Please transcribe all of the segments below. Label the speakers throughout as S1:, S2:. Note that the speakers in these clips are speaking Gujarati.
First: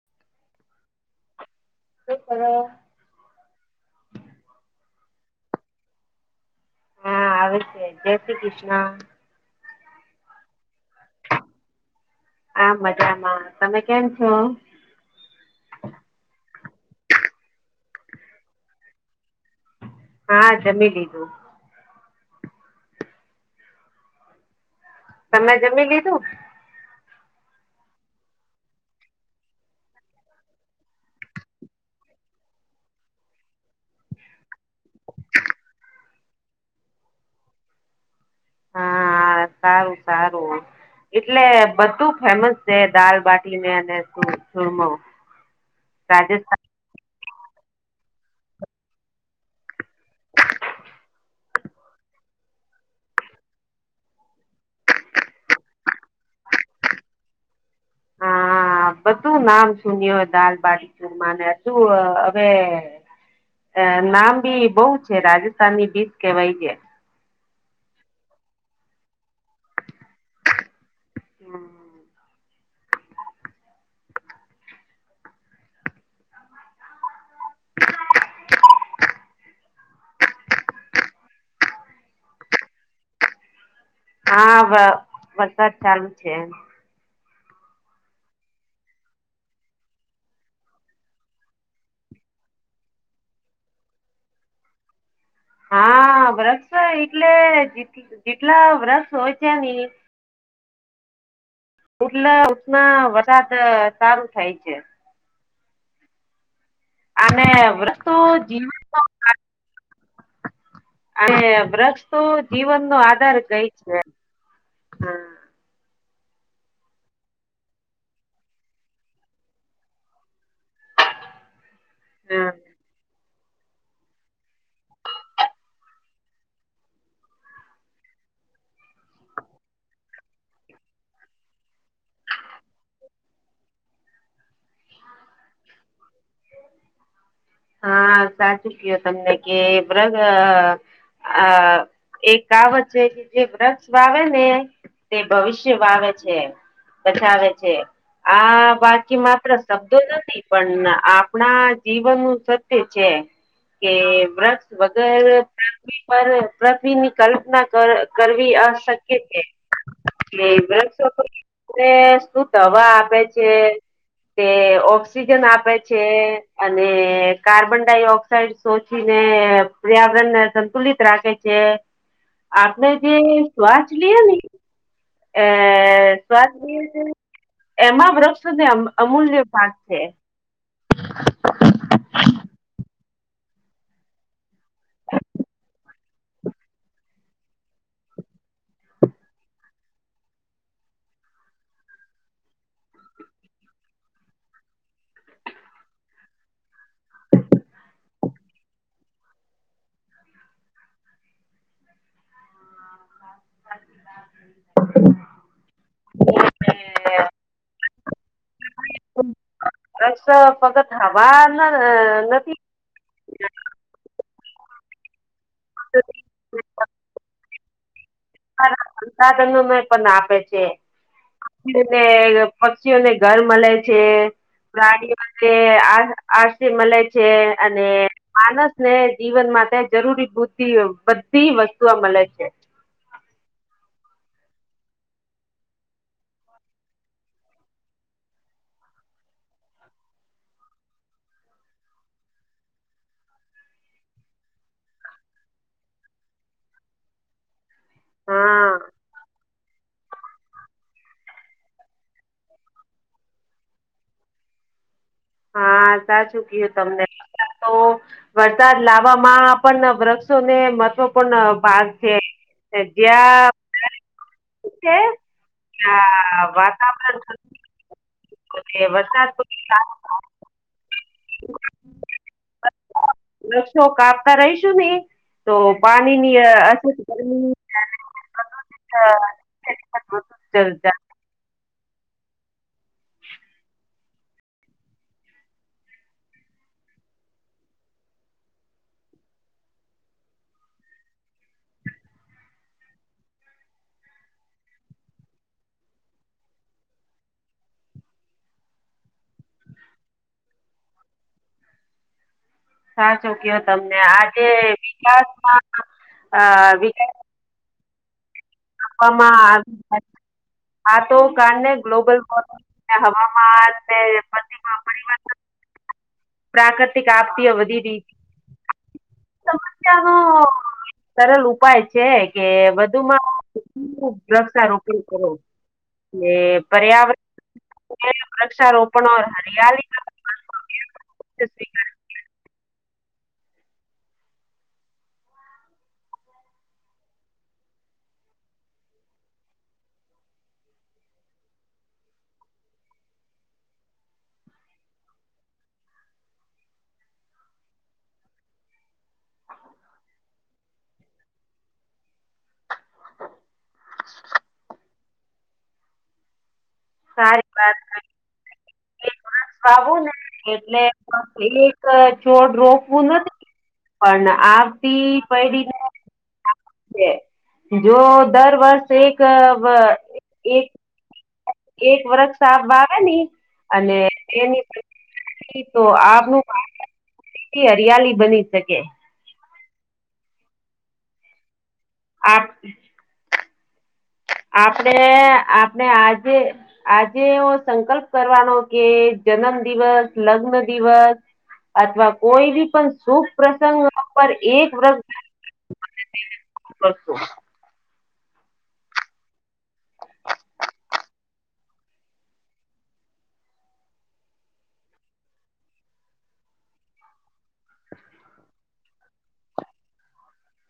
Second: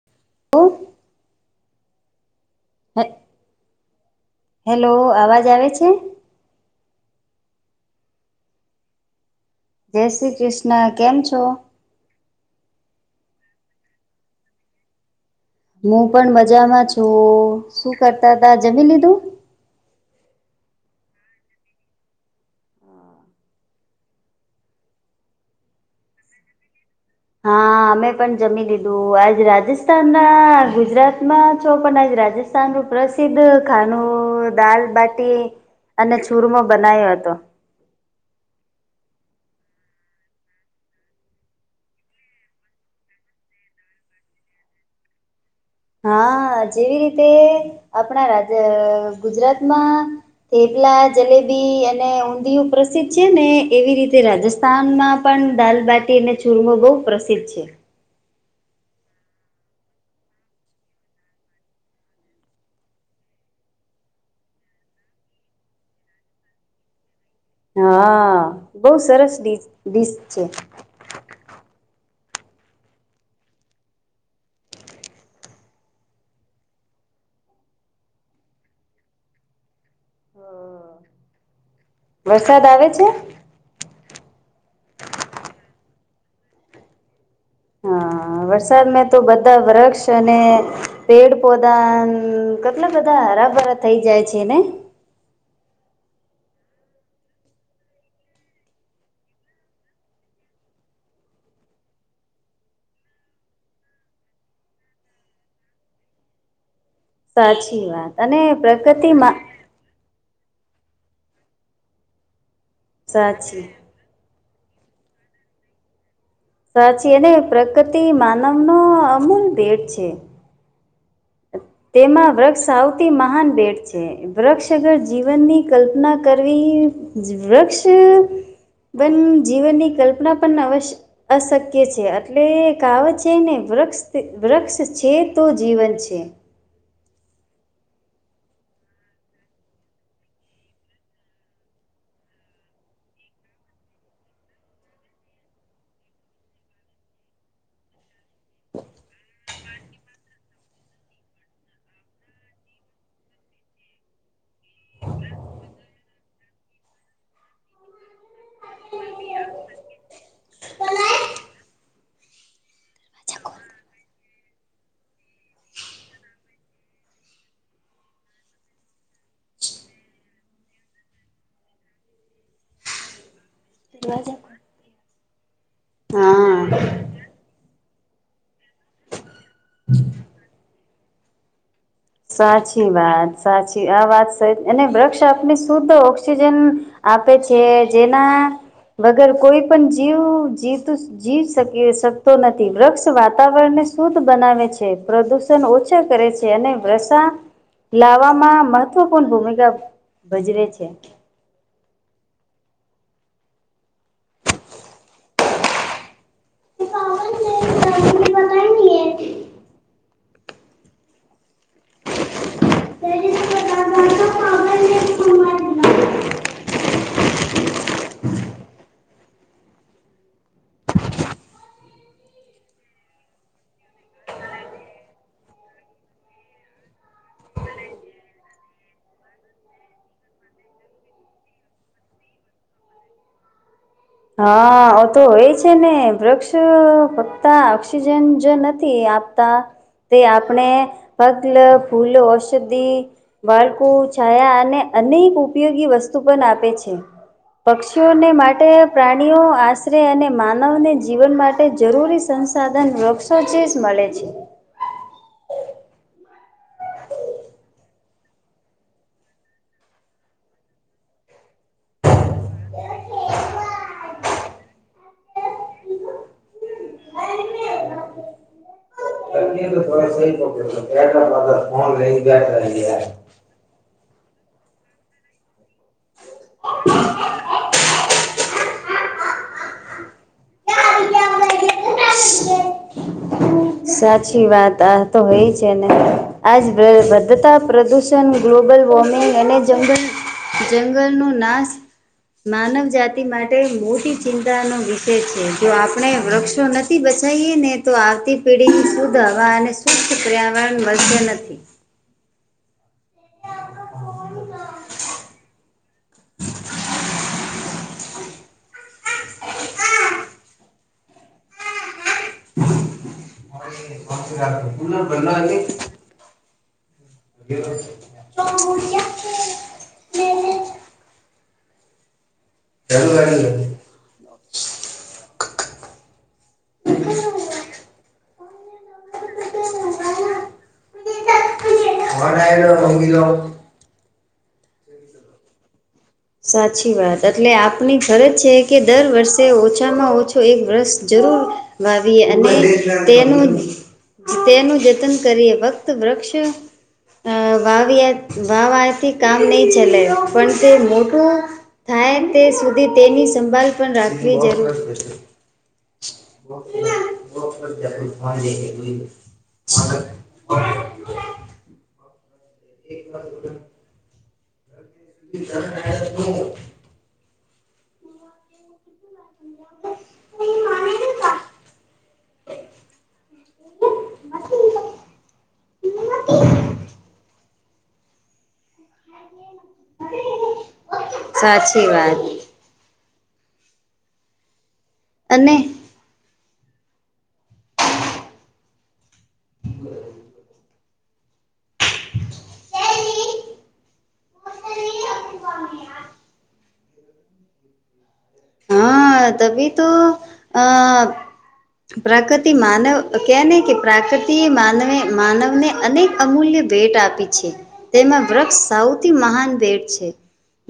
S1: [inaudible]
S2: [unintelligible]
S1: હ. હેલો અવાજ આવે છે.
S2: હા આવે છે જય શ્રી કૃષ્ણ.
S1: જય શ્રી કૃષ્ણ કેમ છો.
S2: આ મજામાં તમે કેમ છો.
S1: હું પણ મજામાં છું શું કરતા હતા જમી લીધું.
S2: હા જમી લીધું. તમે જમી લીધું.
S1: હા અમે પણ જમી લીધું આજ રાજસ્થાન ના ગુજરાતમાં છો પણ આજ રાજસ્થાન. નુ પ્રસિદ્ધ ખાનું દાલબટી અને છુરમો બનાયો હતો.
S2: હા હા સારું સારું. એટલે બધું ફેમસ છે દાલ બાટી ને અને છૂરમો.
S1: હા જેવી રીતે આપણા રાજ્ય ગુજરાતમાં. તેપલા જલેબી અને ઊંધિયુ પ્રસિદ્ધ છે ને એવી રીતે રાજસ્થાનમાં. પણ દાલબાટી અને ચુરમો બહુ પ્રસિદ્ધ છે.
S2: હા બધું નામ સુન્યું હો દાલ બાડી ચુરમાને શું હવે. નામ બી બહુ છે રાજસ્થાનની બીચ કેવાય છે.
S1: હા બહ સરસ ડીશ છે.
S2: [inaudible]
S1: વરસાદ આવે છે.
S2: હા વરસાદ ચાલુ છે.
S1: હા વરસાદમાં તો બધા વૃક્ષ અને. પેડ પૌધા કેટલા બધા હરાભરા થઈ જાય છે ને.
S2: હા વ્રક્ષ એટલે જેટલા વ્રક્ષ હોય છે ની. એટલે ઉષ્મા વરસાદ સારું થાય છે. અને
S1: સાચી
S2: વૃક્ષ
S1: વાત
S2: તો
S1: અને
S2: જીવન
S1: પ્રગતિમાં.
S2: અને વૃક્ષ તો જીવન નો આધાર
S1: સાચી
S2: કઈ છે હ.
S1: સાચી એને પ્રકૃતિ માનવ નો અમૂલ ભેટ છે. તેમાં
S2: હા
S1: વૃક્ષ સૌથી મહાન બેટ છે. વૃક્ષ અગર જીવનની કલ્પના કરવી વૃક્ષ. બન જીવનની કલ્પના પણ અવશ્ય. અશક્ય છે એટલે કાવત છે ને વૃક્ષ. વૃક્ષ છે, તો જીવન છે.
S2: હા સાચુ ક્યો તમને કે વૃગગ. આ એકાવત છે કે જે વૃક્ષ વાવે ને. તે ભવિષ્ય વાવે છે, બચાવે છે. આ બાકી માત્ર શબ્દો નથી પણ આપણા જીવનનું. સત્ય છે કે વૃક્ષ વગર પ્રાક. પૃથ્વીની કલ્પના કરવી અશક્ય છે. કે વૃક્ષો [inaudible] તમને શુદ્ધ હવા આપે છે. તે ઓક્સિજન આપે છે અને. કાર્બન ડાયોક્સાઇડ શોચી ને પર્યાવરણ ને સંતુલિત રાખે છે. આપણે જે શ્વાસ લીએ ને એ સ્ શ્વાસ
S1: હા
S2: [unintelligible] એમાં વૃક્ષોને અમૂલ્ય ભાગ છે.
S1: સાચી વાત સાચી આ વાત અને વૃક્ષ આપને શુદ્ધ ઓક્સિજન. આપે છે જેના વગર કોઈ પણ જીવ જીવતું જીવ શકી શકતો નથી વૃક્ષ વાતાવરણને શુદ્ધ બનાવે છે, પ્રદુષ ન ઓછા કરે છે અને વૃશ લાવવામાં મહત્વપૂર્ણ ભૂમિકા ભજવે છે.
S2: [inaudible] [inaudible] રક્ષ ફગત હવા ન નથી
S1: [inaudible]
S2: સંસાધન મેં પણ આપે છે. પીને પક્ષીઓને ઘર મળે છે. ગાડીઓ ને આ આરસી મળે છે અને માનસ ને જીવન માટે જરૂરી બુદ્ધિ બધી વસ્તુઓ મળે છે.
S1: હા ઓ તો હોય છે ને વૃક્ષ ફક્ત ઓક્સિજન જ નથી આપ તા તે આપણે પગલ ફૂલ, ઔષધી, બાળકો છાયા અને અનેક ઉપયોગી વસ્તુ પણ આપે છે. પક્ષીઓની માટે
S2: હા
S1: પ્રાણીઓ આશરે અને માનવને જીવન માટે જરૂરી સંસાધન વૃક્ષ શું ચીઝ મળે છે?
S2: હા સાચું કું તમને તો વરસાદ લાવવામાં પણ વૃક્ષોને મહત્વપૂર્ણ ભાગ છે. [unintelligible] ત્યા વાત [unintelligible]
S1: [unintelligible]
S2: વૃક્ષો કાપતા રહીશું ને તો પાણીની અછ ગરમીની હા ચલતા
S1: સાચી વાત આ તો હ છે, ને આજ વ વધતા પ્રદુ ષણ ગ્લોબલ વોર્મિંગ અને જંગલ જંગલ નો નાશ માનવ જાતિ માટે મોટી ચિંતા નો વિષય છે, જો આપણે વૃક્ષો ન થી બચાઈએ ને તો આવતી પેઢી ની શુદ્ધ હવા અને શુદ્ધ પર્યાવરણ વધસે ન
S2: સાચો કયો તમને આજે વિકાસમાં અ વિકાસ આપ આ આ તો કારણને ગ્લોબલ વોર્મિંગ હવામાન ને બધી આપણી
S1: [unintelligible]
S2: પ્રાકૃતિક આપતિઓ વધી રહી સમસ્યા નો સરલ ઉપાય છે કે વધુમાં વૃક્ષા રોપણી કરો કે પર્યાવરણ વૃક્ષારોપણ હરિયાળલી [inaudible]
S1: [unintelligible] સાચી વાત એટલે આપની ખરજ છે, કે દર વર્ષે ઓછામાં ઓછો એક વર્ષ જરૂર વાવી અને તેનું તેનું જતન કરીએ વક્ત વૃક્ષ અ વાવીએ વાવાથી કામ નહીં ચલે પણ તે મોટું થાય તે સુધી તેની સંભળ પણ રાખવી જરૂર
S2: સારી વાત
S1: [unintelligible]
S2: [unintelligible] એક છોડ રોપવું નથી પણ આ
S1: [inaudible] [inaudible] [inaudible]
S2: જો દર વર્ષ એક એક એક વર્ષ સાફ બા આવે ની અને એની તો આપનું હરિયાલી બની શકે
S1: સાચી વાત
S2: આપ આપણે
S1: અને
S2: આપણે આજે આજે એવો સંકલ્પ કરવાનો કે જન્મ દિવસ, લગ્ન દિવસ અથવા કોઈ બી પણ શુભ પ્રસંગ પર એક વ્રત કરશું
S1: હા તભી તો આ પ્રકૃતિ માનવ કેને કે પ્રકૃતિ એ માન માનવને અનેક અમૂલ્ય ભેટ આપી છે તેમાં વૃક્ષ સૌથી મહાન ભેટ છે.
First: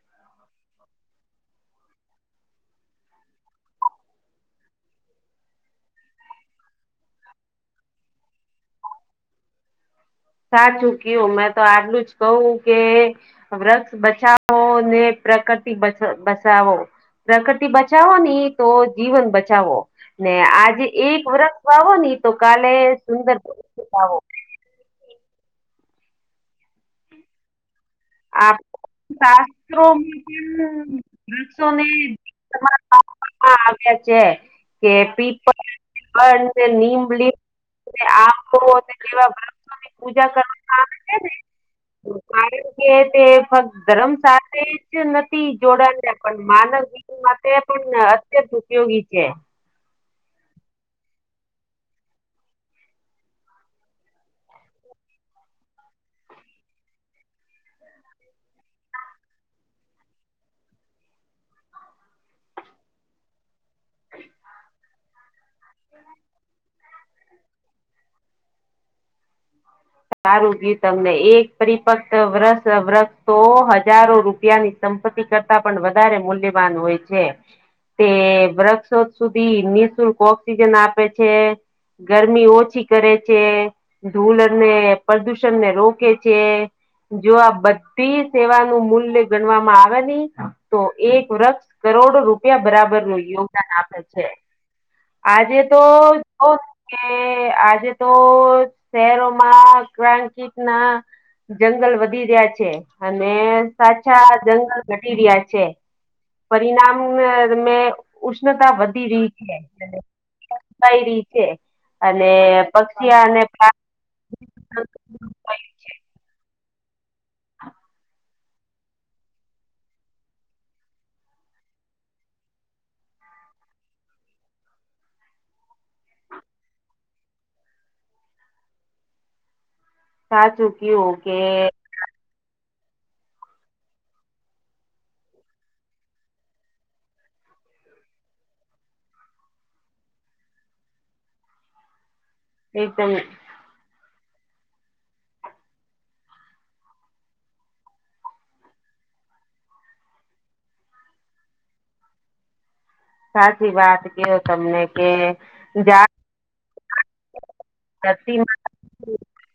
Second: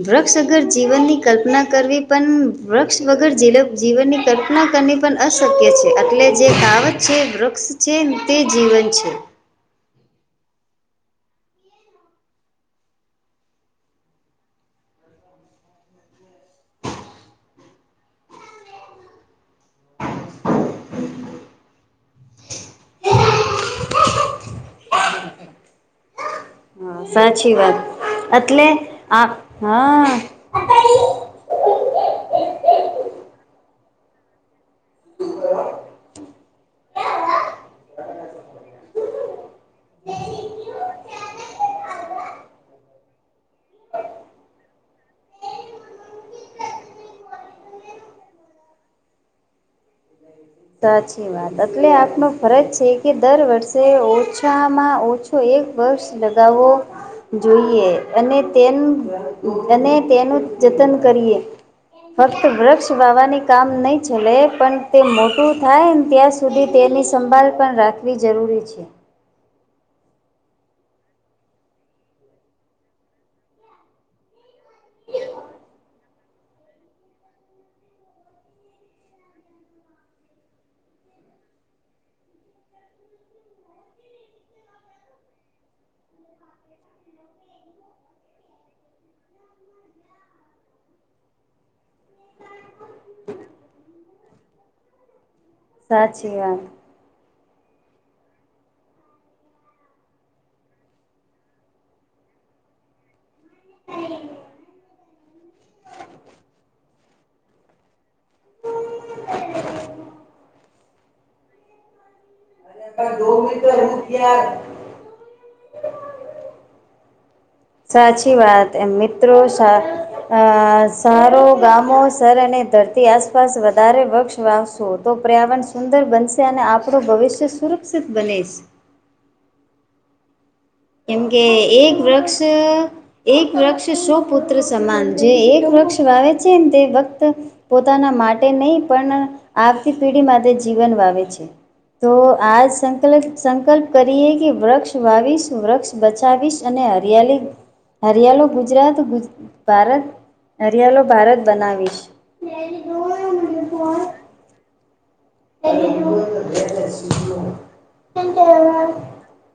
S1: વૃક્ષ અગર જીવનની કલ્પના કરવી પણ વૃક્ષ વગર જીવન જીવનની કલ્પના કરની પણ અશક્ય છે એટલે જે કાવત છે વૃક્ષ જે તે જીવન છે.
S2: સાચું કયું મેં તો આટલું જ કહું કે વૃક્ષ બચાવો ને પ્રકૃતિ બચાવો પ્રકૃતિ બચાવો ની તો જીવન બચાવો ને આજે એક વર્ષ વાવો ની તો કાલે સુંદર વાવો
S1: હા સાચી વાત
S2: આ
S1: એટલે આ હા
S2: શાસ્ત્રોમાં પણ વૃક્ષોને તમારા કવામાં આવ્યા છે કે પીપલ પણ [unintelligible] પૂજા કરવામાં આવે છે ને કે તે ફક્ત ધર્મ સાથે જ નથી જોડાણ ને પણ માનવી માટે પણ અત્યંત ઉપયોગી છે.
S1: સાચી વાત એટલે આપનો ફરજ છે કે દર વર્ષે ઓછામાં ઓછ તો એક વર્ષ લગાવો જોઈએ અને તે અને તેનું જતન કરીએ ફક્ત વૃક્ષ વાવાની કામ નહી ચલે પણ છું થાય ને ત્યાં સુધી તેની સંભાળ પણ રાખવી જરૂરી છે.
S2: સારું [unintelligible] તમને એક પરિપક્ત વુક્ષ તો હજારો રૂપિયાની સંપત્તિ કરતા પણ વધારે મૂલ્યવાન હોય છે. તે વૃક્ષો સુધી નિઃશુલ્ક ઓક્સિજન આપે છે. ગરમી ઓછી કરે છે, ધૂલ ને પ્રદૂષણને રોકે છે. છે. જો આ બધી સેવાનું મૂલ્ય ગણવામાં આવે નહી તો એક વૃક્ષ કરોડો રૂપિયા બરાબર નું યોગદાન આપે છે, આજે તો
S1: સાચી
S2: જો
S1: વાત.
S2: કે આજે તો શહેરોમાં ક્રાકીત ના જંગલ વધી રહ્યા છે, અને સાચા જંગલ ઘટી રહ્યા છે. પરિણામ મેં ઉષ્ણતા વધી રહી રીતે અને પક્ષી અને પ્રાણી
S1: [inaudible]
S2: [unintelligible] [inaudible]
S1: સાચી વાત એમ મિત્રો અ સારો ગામો સર અને ધરતી આસપાસ વધારે વૃક્ષ વાવશો તો પર્યાવરણ સુંદર બનશે અને આપણું ભવિષ્ય સુરક્ષિત બનીશ
S2: સાચું.
S1: કેમ કે એક વૃક્ષ એક વૃક્ષ સો પુત્ર સમાન જે એક વૃક્ષ વાવે છે, તે વક્ત પોતાના માટે નહીં પણ આવતી પેઢી માટે જીવન વાવે છે. તો આજ
S2: એકદમ
S1: સંકલ્પ સંકલ્પ કરીએ કે વૃક્ષ વાવીશ વૃક્ષ બચાવીશ અને હરિયાલી હરિયાલો ગુજરાત ભારત હરિયાલો ભારત બનાવીશ [inaudible]
S2: સાચી વાત કેયો તમને [inaudible]
S1: હ- -
S2: ધરતી મા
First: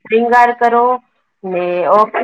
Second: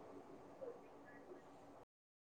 S2: શણગાર કરો ને ઓ- -